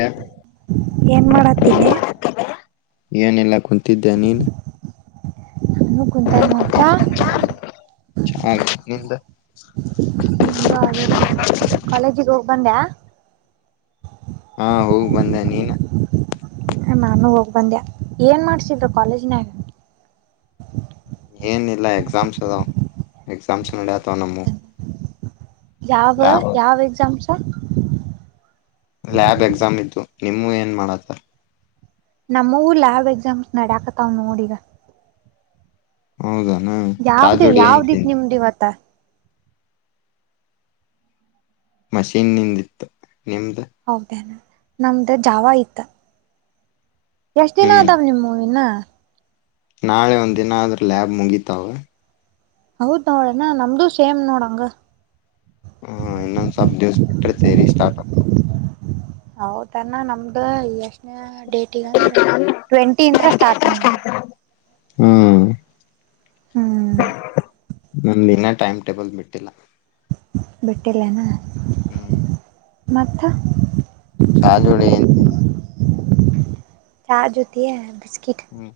ಯಾಕ್ ಏನೆಲ್ಲಾ ಕುಂತಿದ್ದೆ ನೀನ್ ಚೆನ್ನಾಗ ನಿಂದ [unintelligible] ಬಂದ್ಯಾ ಹಾ ಹೋಗ ಬಂದೆ ನೀನ ಹ ನಾನು ಹೋಗ್ ಬಂದೆ ಏನ್ ಮಾಡ್ಸಿದ್ರು ಕಾಲೇಜ್ನಾಗ ಏನಲ್ಲ ಎಕ್ಸಾಮ್ಸ್ ಅದ ಎಕ್ಸಾಮ್ಸ್ ನಡ ಆತವ ನಮ್ಮ ಯಾವ ಲ್ಯಾಬ್ ಯಾವ ಎಕ್ಸಾಮ್ ಸ ಲ್ಯಾಬ್ ಎಕ್ಸಾಮ್ ಇತ್ತು ನಿಮೂ ಏನ್ ಮಾಡತ ನಮ್ಮವೂ ಲ್ಯಾಬ್ ಎಕ್ಸಾಮ್ಸ್ ನಡಕತಾವ ನೋಡಿಗ ಹೌದಾ ಯಾವ್ದ ಯಾವ್ದಿತ್ ನಿಮ್ದ ಇವತ್ತ ಮಷೀನ್ಂದಿತ್ತು ಹೌದಣ ನಮ್ದ ಜಾವ ಆಐತ ಎಷ್ಟ್ ದಿನ ಹ್ಮ್ ಆದದಾವ್ ನಿಮ್ ಮೂವಿನ ನಾಳೆ ಒಂದ್ ದಿನ ಆದ್ರ ಲ್ಯಾಬ್ ಮುಗಿತಾವ ಹೌದ್ ನೋಡಣ ನಮ್ದು ಸೇಮ್ ನೋಡಂಗ ಹ್ಮ ಇನ್ನೊಂದು ಸಬ್ ದಿವಸ ಬಿಟ್ಟ್ರ ತರಿ ಸ್ಟಾರ್ಟ್ ಆಕ ಹೌದನ್ನ ನಮ್ದಯ ಡೇಟಗ ಅಂದ್ರೆ ಟ್ವೆಂಟಿಂತತ್ರ ಸ್ಟಾರ್ಟ್ ನೋಡಬ ಹ್ಮ್ ಹ್ಮ್ ಹ ನಮ್ದ ಇಿನ ಟೈಮ್ ಟೇಬಲ್ ಬಿಟ್ಟಿಲ್ಲ ಬಟೆಲನಾ ಹ್ಮ್ ಮಾಥಾ ಚಾ ಜೋಡಿ ಎ ತಿಿಂದ ಚಾ ಜ್ಯೊತಿ ಹ್ಮ್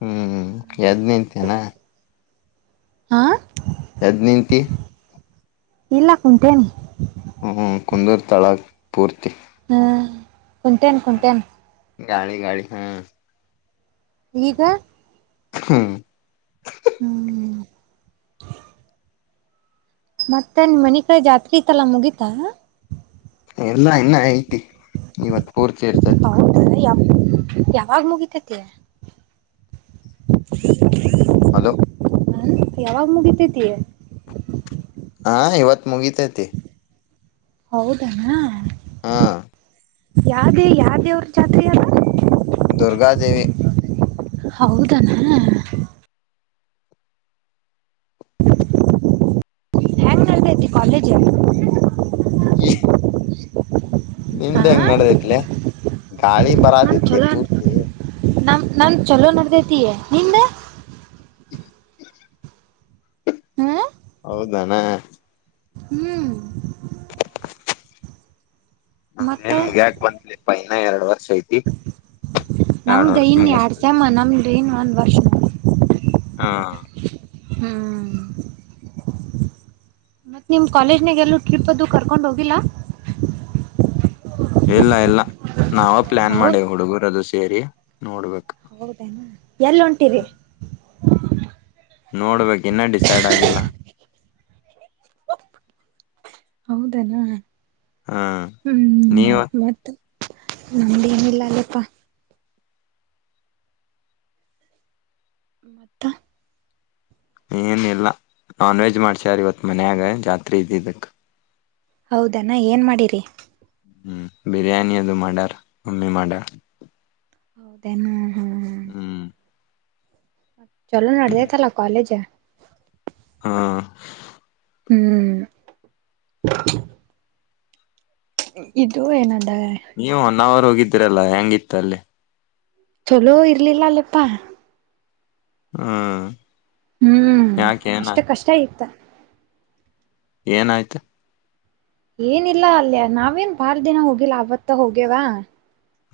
ಹ್ಮ್ ಹ್ಮ್ ಎದ್ನೇಂತನಾ ಹಾ ಎದ್ ನಿಂತ ಇಲ್ಲ ಕುಂಟೇನೆ ಹ್ಮ್ಮ ಕುಂದೂರು ತಳ ಪೂರ್ತಿ ಹ್ಮ್ ಕುಂಟೇಣ ಕುಂಟೇಣ ಗಾಳಿ ಗಾಳಿ ಹ್ಮ ಈಗ ಹ್ಮ್ ಹ್ಮ್ ಮತ್ತೆ ನಿ ಮನ ಕಡೆ ಜಾತ್ರೆ ಇತ್ತಲ್ಲ ಮುಗೀತಾ ಎಲ್ಲಾ ಇನ್ನ ಐತಿ ಇವತ್ ಪೂರ್ತಿ ಇರ್ತತಿ ಹೌದ ಯಾವ ಯಾವಾಗ ಮುಗಿತತಿ [unintelligible] ಹಲೋ ಹ ಯಾವಾಗ ಮುಗಿದ್ದೇ ತ ಹಾ ಇವತ್ತು ಮುಗಿತೈತಿ ಹೌದಣ ಹಾ ಯಾವ್ದೇ ಯಾವ್ದೇ ದೇವರ ಜಾತ್ರೆ ಮಧು ದುರ್ಗಾದೇವಿ ಹೌದಾ ಹೆ್ಯಾಂ ನದ ಕಾಲೇಜಲ್ಲಿ ಹಾ ನಿಂಡೆ ಹೆಂಗಡದಲೆ ಗಾಳಿ ಬರ ದಲಿ ಪೂರ್ತಿ ನಾನ್ ಚಲೋ ನಡದೈತಯ ನಿಂದ [unintelligible] ಹಾ ಹೌದಾನ ಹ್ಮ್ ಮತ್ತ ನಮ್ದೇನ್ ಮುಗಿತ್ ಬಂದ್ಲೆ ಇನ್ನ ಎರಡು ವರ್ಷ ಐತಿ ಎರಡ್ ನಮ್ದು ವರ್ಷ ಇನ್ ಮುಗಸ್ ಎರಡ್ಸಮ ನಮ್ದು ಇನ್ ಒಂದ್ ವರ್ಷ ಹ ಹಾ ಹ ಮತ್ತ ನಿಮ್ ಕಾಲೇಜ್ನಾಗ ಎಲ್ಲೂ ಟ್ರಿಪ್ ಅದು ಕರ್ಕೊಂಡ್ ಹೋಗಿಲ್ಲ ಇಲ್ಲ ಇಲ್ಲ ನಾವವು ಪ್ಲಾನ್ ಹೌದ ಮಾಡೇ ಹುಡುಗುರು ಅದು ಸೇರಿ ನೋಡ್ಬೇಕು ಹೌದೇನಾ ಎಲ್ಲುಂಟಿರಿ ನೋಡ್ಬೇಕ ಇನ್ನೂ ಡಿಸೈಡ್ ಆಗಿಲ್ಲ ಹೌದನಾ ಹಾ ಹ್ಮ್ ನೀವ ಮತ್ತ ನಮ್ದೇನಿಲ್ಲ ಅಲ್ಲಪ್ಪಾ ಮತ್ತ ಏನ್ ಇಲ್ಲ ನಾನ್ ವೆಜ್ ಮಾಡ್ಸಾರ ಇವತ್ ಮನ್ಯಾಗ ಜಾತ್ರಿ ಇದಿದಕ್ ಹೌದಣ ಏನ್ ಮಾಡಿರಿ ಹೂಬಿರಿಯಾನಿ ಅದು ಮಾಡ್ಯಾರ್ ಮಮ್ಮಿ ಮಾಡಾರ್ ಹೌದೇನ ಚಲೋ ನಡದೇತಲ್ಲಾ ಕಾಲೇಜ್ ಹಾ ಹ್ಮ್ ಇದು ಏನಂದ ನೀವು ಒನ್ ಅವರ್ ಹೋಗಿದ್ದ ರಲ್ಲ ಹೆಂಗಿತ್ತ ಅಲ್ಲಿ ಚಲೋ ಇರ್ಲಿಲ್ಲ ಅಲ್ಲಪ್ಪಾ ಹ್ಮ್ ಹೂ ಯಾಕೆ ಅಷ್ಟ ಏನಾಯ್ತು ಕಷ್ಟ ಇತ್ತ ಏನಾಯ್ತು ಏನಿಲ್ಲ ಅಲ್ಯ ನಾವೇನ್ ಬಾರ್ ದಿನ ಹೋಗಿಲ್ಲ ಆವತ್ತ ಹೋಗ್ಯವಾ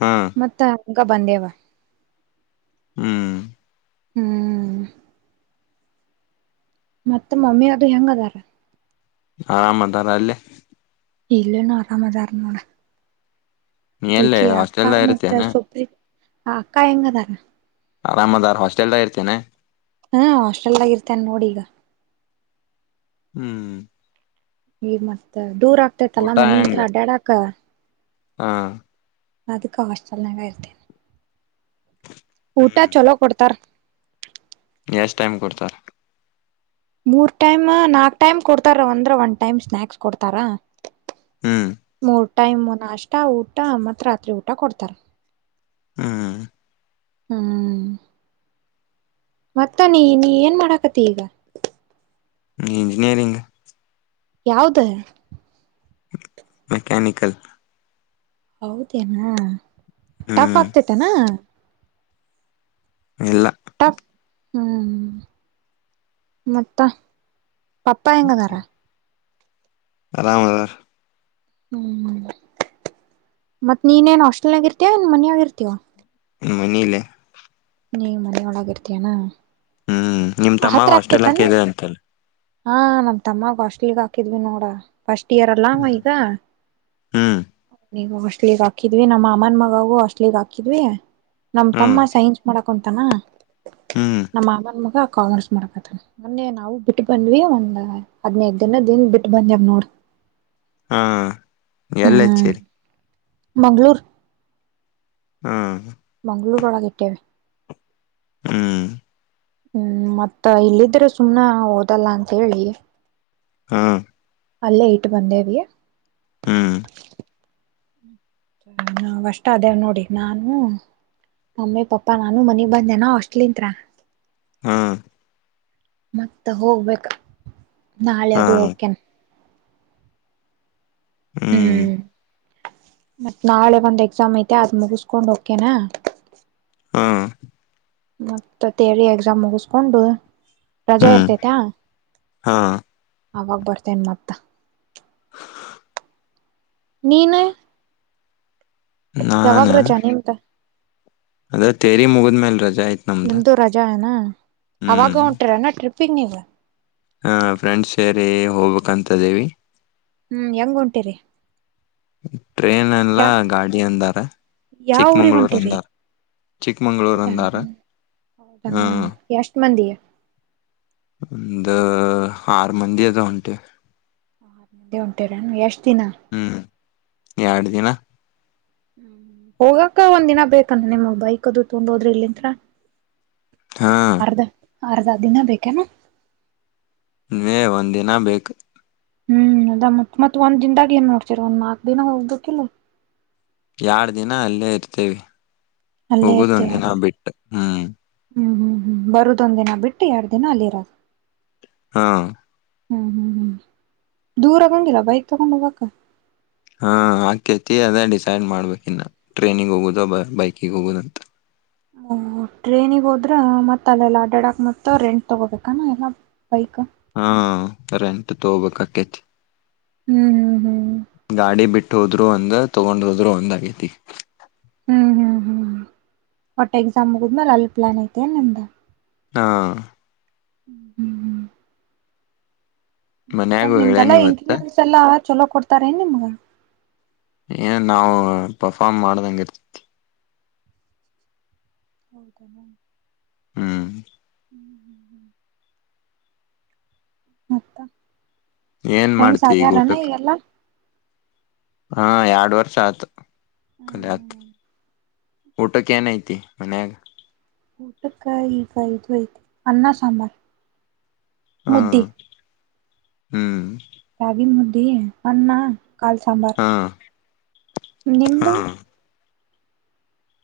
ಹ್ಮ್ ಮತ್ತೆ ಹಕ ಬಂದೇವಾ ಹೂ ಹೂ ಮತ್ತೆ ಮಮ್ಮಿ ಅದು ಹೆಂಗ ಅದಾರ ಹ ಮದಾರ ಅಲ್ಲೇ ಇಲ್ಲನು ಆರಾಮದಾರ ನೋಡ ನೀ ಈ ಎಲ್ಲಿ ಅಕ್ಕಾ ಹಾಸ್ಟೆಲ್ದಾಗ ಮತ್ತ ಇರ್ತೇನೆ ಸೊಪಲಿ ಹ ಅಕ್ಕಾ ಹೆಂಗ ತಾರ ಆರಾಮದಾರ್ ಹಾಸ್ಟೆಲ್ದ ಇರ್ತನೆ ಹಾ ಹಾಸ್ಟೆಲ್ ಆಗ ಇರ್ತೇನ್ ನೋಡಿ ಈಗ ಹೂ ನೀರ್ ಮಸ್ತ ದೂರ ಆಗ್ತೈತಲ್ಲ ಮನಿಂತ್ರ ಅಡ್ಡ್ಯಾಡಾಕ ಹಾ ನ ಅದುಕ್ಕ ಹಾಸ್ಲ್ನಂಗ ಇರ್ತೇನೆ ಊಟ ಹ್ಮ್ ಚಲೋ ಕೊಡ್ತಾರ ಎಷ್ಟ ಟೈಮ್ ಕೊಡ್ತಾರೆ ಮೂರ್ ಟೈಮ್ ನಾಕ್ ಟೈಮ್ ಕೊಡ್ತಾರ ಒಂದ್ರೆ ಒಂದ್ ಟೈಮ್ ಸ್ನಾಾಕ್ಸ್ ಕೊಡ್ತಾರಾ ಹ್ಮ್ ಮೂರ್ತಿ ಟೈಮ್ ಅಷ್ಟ ಊಟ ಮತ್ತು ರಾತ್ರಿ ಊಟ ಕೊಡ್ತಾರೆ ಹೂ ಹೂ ಮತ್ತ ನೀ ನೀ ಏನ್ ಮಾಡಾಕತಿ ಈಗ ಇಂಜಿನಿಯರಿಂಗ್ ಯಾವ್ದ ಮೆಕ್ಯಾನಿಕಲ್ ಹೌದೇನಾ ಟಫ್ ಹ್ಮ್ ಆಗ್ತತನಾ ಇಲ್ಲ ಟಾಪ್ ಹ್ಮ್ ಮತ್ತ ಪಪ್ಪಾ ಹೆಂಗ್ ಹರ ಆರಾಮ್ ಅದರ ಹೂ ಮತ್ತತ್ ನೀನ್ೇನ್ ಹಾಸ್ಟೆಲ್ನಗ ಇರ್ತೀಯ ಏನ್ ಮನ್ಯಾಗ ಇರ್ತೀವ ಹೂ ಮನೇಲೆ ನೀ ಮನೆಯ ಒಳಾಗರ್ತೀಯಾನ ಹಾ ನಿಮ್ ತಮ್ಮ ಹಾಸ್ಟೆಲ್ ಹಕ್ ಅಂತಲ್ಲ ಹಾ ನಮ್ ತಮ್ಮ ಅಸ್ಟ್ಲಿಗ್ ಹಾಕಿದ್ವಿ ನೋಡ ಫಸ್ಟ್ ಇಯರ್ ಎಲ್ಲಾಮ ಈಗ ಹ್ಮ್ ನೀಗ ಅಸ್ಲಿಗೆಗ್ ಹಕಿದ್ವಿ ನಮ್ಮ ಮಾಮನ ಮಗಗೂ ಹಸ್ಲಿಗ್ ಹಾಕಿದ್ವಿ ನಮ್ ಹ್ಮ್ ತಮ್ಮ ಸೈನ್ಸ್ ಮಾಡ ಕುಂತಾನ ಹ್ಮ್ ನಮ್ಮ ಮಾಮನ ಮುಗ ಕಾಮರ್ಸ್ ಮಾಡಕತ್ತ ಮೊನ್ನೆ ನಾವು ಬಿಟ್ಟು ಬಂದ್ವಿ ಒಂದ್ ಹದ್ನೈದು ದಿನ ದಿಂದ ಬಿಟ್ಟು ಬಂದ್ಯವ ನೋಡ ಹಾ ಎಲ್ಲ ಸರಿ ಮಂಗಗಳೂರು ಹ್ಮ್ ಮಂಗಳೂರುಒಳ ಕೆಟ್ಟವೆ ಹ್ಮ್ ಹ್ಮ್ ಮತ್ತ ಇಲ್ಲಿದ್ರೆ ಸುಮ್ ಹಓದಲ್ಲ ಅಂತ ಹೇಳಿ ಹ್ಮ ಅಲ್ಲೇ ಇಟ್ ಬಂದೇವಿ ಹ್ಮ್ ನಾವ ಅಷ್ಟ ಅದೇವ ನೋಡಿ ನಾನು ಮಮ್ಮಿ ಪಾಪಾ ನಾನು ಮನಿ ಬಂದೆನ ಅಷ್ಟಲಿತ್ರ ಹಾ ಮತ್ತ ಹೋಗ್ಬೇಕ ನಾಳೆ ಅದು ಹ್ಮ್ ಕೆನ್ ಹ್ಮ್ ಮತ್ತ್ ನಾಳೆ ಒಂದ್ ಎಕ್ಸಾಮ್ ಐತೆ ಅದ ಮುಗಸ್ಕೊಂಡ್ ಕೇನಾ ಹಾಂ ಮತ್ತತ್ತೇರಿ ಎಕ್ಸಾಮ್ ಮುಗಸ್ಕೊಂಡು ರಜಾ ಹ್ಮ್ ಇರ್ತೇತಾ ಹಾ ಆವಾಗ ಬರ್ತೇನೆ ಮತ್ತ ನೀನು ಯಾವಾಗ್ ರಜಾ ನಿಮ್ಂತ ಅದೇ ತೇರಿ ಮುಗಿದ್ಮೇಲ್ ರಜ ನಿಮ್ದು ರಜಾ ಅನಾ ಅವಾಗ ಹ್ಮ್ ಹೊಂಟರನಾ ಟ್ರಿಪ್ಪಿಂಗ ಈಗ ಹ ಫ್ರೆಂಡ್ಸ್ ಸೇರಿ ಹೋಗ್ಬೇಕ ಅಂತಯಿದೀವಿ ಹ್ಮ್ ಹೆಂಗ ಉಂಟಿರಿ [inaudible] ಟ್ರೇನ್ಲಗಾಡಿ ಅಂದಾರೆ ಯಾವ ಊರಿಗ್ ಚಿಕ್ಕಮಂಗ್ಳೂರು ಹೊಂಟಿರಿ ಅಂದಾರ ಚಿಕ್ಕಮಂಗಳೂರು ಹೌದಾ ಅಂದಾರ ಹಾ ಹೌದನಾ ಎಷ್ಟ್ ಮಂದಿ ಒಂದು ಆರು ಮಂದಿ ಅದ ಉಂಟೆ ಉಂಟಿವವ್ರ ಎಷ್ಟು ಚನ್ನ ಎರಡ ದಿನ ಹ್ಮ ಹೋಗಕ ಒಂದ ದಿನ ಬೇಕನ್ ನಿಮ ಬೈಕ್ ಅದು ತೊಂಡೋದ್ರೆ ಹೋದ್ರಿ ಇಲ್ಲಿಂತ್ರ ಹಾ ಅರ್ದ ಅರ್ಧ ದಿನ ಬೇಕೇನಾ ನೀ ಒಂದ್ ದಿನ ಬೇಕು ಹ್ಮ್ ಅದ ಮತ್ ಮತ್ತತ್ ಒಂದ್ ದನ್ದಾಗ ಏನ್ ನೋಡ್ತರ ಒಂದ್ ನಾಲ್ಕ್ ದಿನ ಹೋಗ್ದಕ್ಕ ಇಲ್ ಎಡ್ ದಿನ ಅಲ್ಲೇ ಇರ್ತೇವಿ ಅಲ್ಲೇ ಹೋಗೋದ ಒಂದ ಇರ್ತೀರ ದಿನ ಬಿಟ್ಟು ಹ್ಮ್ ಹ್ಮ್ ಹ್ಮ್ ಹ್ಮ್ ಬರುದೊಂದ್ ದಿನ ಬಿಟ್ಟು ಎರಡು ದಿನ ಅಲ್ಲಿರದು ಹಾ ಹ್ಮ್ ಹ್ಮ್ ಹ್ಮ್ ದೂರ ಬಂಗಿಲ್ಲ ಬೈಕ್ ತಗೊಂಡು ಹೋಗಕ್ಕ ಹಾ ಆಾಕೇತಿ ಅದೇ ಡಿಸೈಡ್ ಮಾಡ್ಬೇಕ ಇನ್ನ ಟ್ರೈನಿಿಗೆ ಹೋಗುದ ಬ ಬೈಕಿಿಗೆ ಹೋಗುದಂತ ಹ ಟ್ರೈನಿಗೆ ಹೋದ್ರ ಮತ್ತತ್ ಅಲ್ಲೆಲ್ಲ ಅಡಾಡಕ್ ಮತ್ತು ರೆಂಟ್ ತಗೋಬೇಕಾನ ಎಲ್ಲ ಬೈಕ್ ಹಾ ರೆಂಟ್ ತಗಬೇಕಕ್ಕತ್ರಿ ಹ್ಮ್ ಹ್ಮ್ ಹ್ಮ್ ಗಾಡಿ ಬಿಟ್ಟ ಬಿಟ್ಟ ಹೋದ್ರು ಒಂದ ತಗೊಂಡ್ ಹೋದ್ರು ಒಂದ್ ಆಗೈತಿ ಹ್ಮ್ ಹ್ಮ್ ಹ್ಮ್ ಒಟ್ಟ ಎಕ್ಸಾಮ್ ಮುಗಿದ್ಮೇಲೆ ಅಲ್ಲಿ ಪ್ಲಾನ್ ಐತೆ ನಿಮ್ದ ಹಾ ಹ್ಮ್ ಹ್ಮ್ ಹ್ಮ್ ಮತ್ತ ಮನ್ಯಾಗು ಹೇಳೇನ ನಿಮ್ಗೆಲ್ಲಾ ಇವತ್ತ ಇಂಟಸ ಎಲ್ಲ ಚಲೋ ಕೊಡ್ತಾರೆ ನ್ ನಿಮ್ಗ ಏನ್ ನಾವು ಪರ್ಫಾರ್ಮ್ ಮಾಡದಂಗ ಇರ್ತತಿ ಹೌದೇ ಮ್ಯಾಮ್ ಹ್ಮ್ ಮತ್ತ ಏನ್ ಫ್ರೆಂಡ್ಸ್ ಮಾಡ್ತಿ ಈಗ ಹಾಗಗ್ಯಾರನಾ ಊಟಕ್ ಈಗೆಲ್ಲ ಹಾ ಎರಡು ವರ್ಷ ಆಯತು ಕಲತ್ ಊಟಕ್ಕೆ ಏನ್ಐತಿ ಮನ್ಯಾಗ ಊಟಕ್ಕ ಈಗ ಇದು ಐತೆ ಅನ್ನ ಸಾಂಬಾರ್ ಹಾ ಮುದ್ದಿ ಹ್ಮ್ ರಾಗಿ ಮುದ್ದಿ ಅಣ್ಣ ಕಲ್ ಸಾಂಬಾರ ಹಾ ನಿಮದುು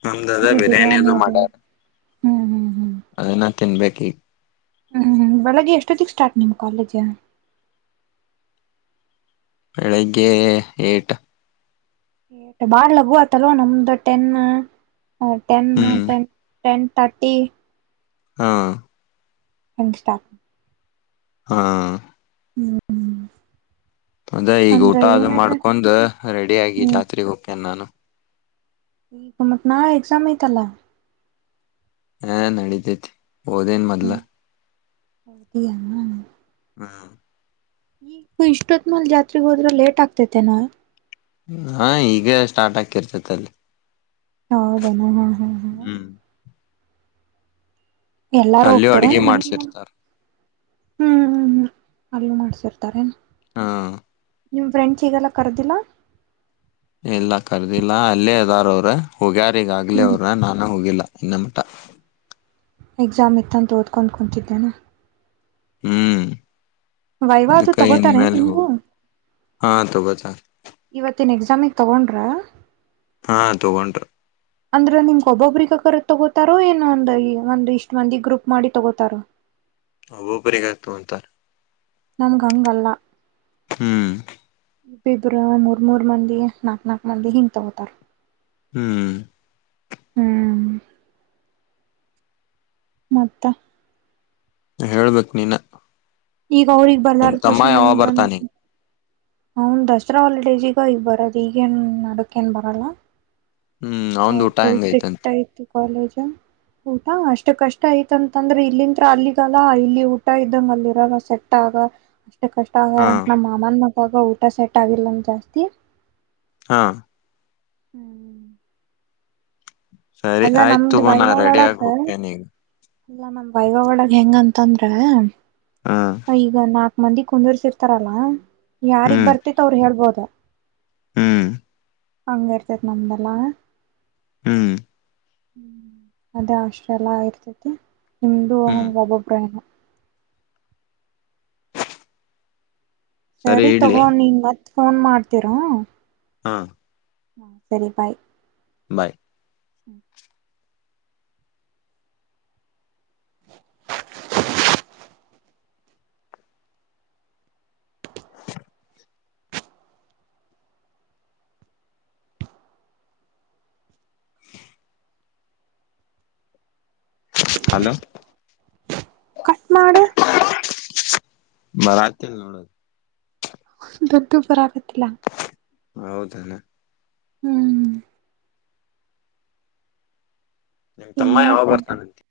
ನಮ ಅದ ಬಿರಿಯಾನಿ ಬಿರಿಯಾನಿದು ಅದು ಮಾಡಾರ ಹ್ಮ್ ಹ್ಮ್ ಹ್ಮ್ ತಿನ್ಬೇಕು ಈಗ ಹ್ಮ್ ಬೆಳಗ್ಗೆ ಎಷ್ಟೊತ್ತಿಗೆ ಸ್ಟಾರ್ಟ್ ನಿಮ್ ಕಾಲೇಜ ಬೆಳಿಗ್ಗೆ ಇಗ್ಟ್ ಬಾಳ್ ಲಘು ಆತಲ್ವ ನಮ್ದು ಟೆನ್ ಹ ಟೆನ್ ಹ್ಮ್ ಟೆನ್ ಟೆನ್ ತರ್ಟಿ ಹಾ ಹಷ್ಟಾಪ ಹಾ ಹ್ಮ್ ಅದ ಈಗ ಅಂದ್ರ ಊಟ ಅದು ಏನಾರ ಮಾಡ್ಕೊಂಡ್ ರೆಡಿ ಆಗಿ ಜಾತ್ರೆಗೆ ಹೋಗಕ್ಯನೆ ನಾನು ಇ ಮತ್ತ ನಾ ಎಕ್ಸಾಮ ಐತಲ್ಲ ಹಾ ನಡಿದ್ದೈತಿ ಒದನು ಮದಲ ಹೌ ಹ್ಮ ಈ ಇಷ್ಟೋತ್ಮಲ್ ಜಾತ್ರೆಗೆ ಹೋದ್ರೆ ಲೇಟ್ ಆಗ್ತೇತೆ ನ ಹಾ ಈೀಗ ಸ್ಟಾರ್ಟ್ ಆಕಿರ್ತತಿ ಅಲ್ಲಿ ಹೌದನ ಹಾ ಹಾ ಹಾ ಹ್ಮ್ ಎಲ್ಲಾರು ಅಲ್ಲಿಯೂ ಅಡ್ಗೆ ಹೋಗ್ತಾರೆಮ್ಮ ಮನ ಹ್ಮ್ ಮಾಡ್ಸಿರ್ತಾರ ಹ್ಮ್ ಹ್ಮ್ ಅಲ್ಲಿ ಮಾಡ್ಸಿರ್ತಾರೆ ಹಾ ನಿಮ ಫ್ರೆಂಚ್ ಈಗೆಲ್ಲ ಕರ್ದಿಲ್ಲ ಇಲ್ಲ ಕರ್ದಿಲ್ಲಾ ಅಲ್ಲೇ ಇದದಾರ ಅವ್ರ ಹೋಗ್ಯಾರ ಈಗಾಗಗಲಿ ಹ್ಮ್ ಅವರು ನಾನು ಹೋಗಿಲ್ಲ ಇನ್ನ ಮಟ ಎಕ್ಸಾಮ್ ಇತ್ತಂತ ಓದ್ಕೊಂಡು ಕುೂಂತಿದ್ದೇನಾ ಹ್ಮ್ ವೈವಾ ಅದು ಕೈ ತಗೋತಾರೆ ಮೇಲೆ ನಿಮ್ಗೂ ಹಾ ತ ಬ [unintelligible] [inaudible] ಇವತ್ತಿನ ಎಕ್ಸಾಮಿಗೆ ತಗೊಂಡ್ರ ಹಾ ತಗಂಟು ಅಂದ್ರೆ ನಿಮ್ಕ್ ಒಬ್ಬೊಬ್ರಗ ಕರ ತಗೋತಾರೋ ಏನ ಒಂದ ಒಂದು ಇಷ್ಟ ಮಂದಿ ಗ್ರೂಪ್ ಮಾಡಿ ತಗೋತಾರೋ ಹ ಒಬ್ಬರಿಗಾಯ್ತು ಅಂತಾ ನನ್ಗ ಹಂಗಲ್ಲ ಹೂ ಇಬ್ಬರು ಮೂರ್ ಮೂರ್ ಮಂದಿ ನಾಕ್ ನಕ್ ಮಂದಿ ಹಿಂಗ್ ತಗೋತಾರ ಹೂ ಹೂ ಮತ್ತ ಹೇಳ್ಬೇಕಕ್ ನೀನ ಈಗ ಅವ್ರಗ್ ನಿಮ್ ಬರ್ಲಾರ್ದ ತಮ್ಮ ಕವಶನ್ ಯಾವಾಗ ನಮಗ್ ಬರ್ತಾನೆ ಬಂದ ಅವನ್ ದಸರಾ ಹಾಲಿಡೇಜ ಈಗ ಈ ಬರದು ಈಗೇನ್ ನಡಕ್ ಏನ್ ಬರಲ್ಲ ಹ್ಮ್ ಅವ್ರ ಅವಂದು ಊಟ ಫುಲ್ ಹೆಂಗೈ್ತಂತ ಸ್ಟ್ರಿಕ್ಟ್ ಐತಿ ಕಾಲೇಜ್ ಊಟ ಅಷ್ಟು ಕಷ್ಟ ಆ ಐತಂತಂದ್ರೆ ಇಲ್ಲಿಂತ್ರ ಅಲ್ಲಿಗಲ್ಲ ಇಲ್ಲಿ ಊಟ ಇದ್ದಂಗ ಅಲ್ಲಿರಾಗ ಸೆಟ್ ಆಗ ಷ್ಟ ಕಷ್ಟ ಆಗಾರ ಹಾ ಅಂತ ನಮ್ಮ ಮಾಮನ್ ಪಾಪ ಊಟ ಸೆಟ್ ಆಗಿಲ್ಲ ಅಂತ ಜಾಸ್ತಿ ಹಾ ಹೂ [inaudible] [inaudible] ಸರಿ ಆಯ್ತು ತಗೋ ನಾ ರೆಡಿ ಆಗಿ ಹೋಗ್ತೇನೆ ಈಗ ಅಲ್ಲಾ ನಮ ವೈವಾ ಒಳಗ ಹೆಂಗಂತಂದ್ರ ಹ ವೈವಾ ನಾ ಮಂದಿ ಕುಂದೀರಸ್ತರಲ್ಲ ಯಾರಿಗೆ ಬರ್ತಿತ್ತು ಅವ್ರು ಹೇಳ್ಬೋದ ಹೂ ಹಂಗ ಇರ್ತಾತಿ ನಮ್ದೆಲ್ಲಾ ಹೂ ಹೂ ಅದೇ ಆಷ್ಟ್ರ ಎಲ್ಲ ಇರ್ತಾತಿ ಕೂ ನಂದು ಹ್ಮ್ ಅದೇ ಪ್ರಾಬ್ಲೆಮ್ ಸರಿ ತಗೋ ನೀ ಫೋನ್ ಮಾಡ್ತಾ ಇರು ಹಾ ಹಾ ಸರಿ ಬಾಯ್ ಬಾಯ್ ಹೂ ಹಲೋ ಕಟ್ ಮಾಡು ಭಾರತೀಲ್ಲಾ ನೋಡು ಅದು ದುಡ್ಡು ಬರಕಾತಿಲ್ಲ ಹೌದ ಏನ ಹೂ ನಿಮ್ ತಮ್ಮ ಹಿಂಗ್ ಯಾವ ಮಾಡ್ತೇಂತ ಬರ್ತಾನಂತೆ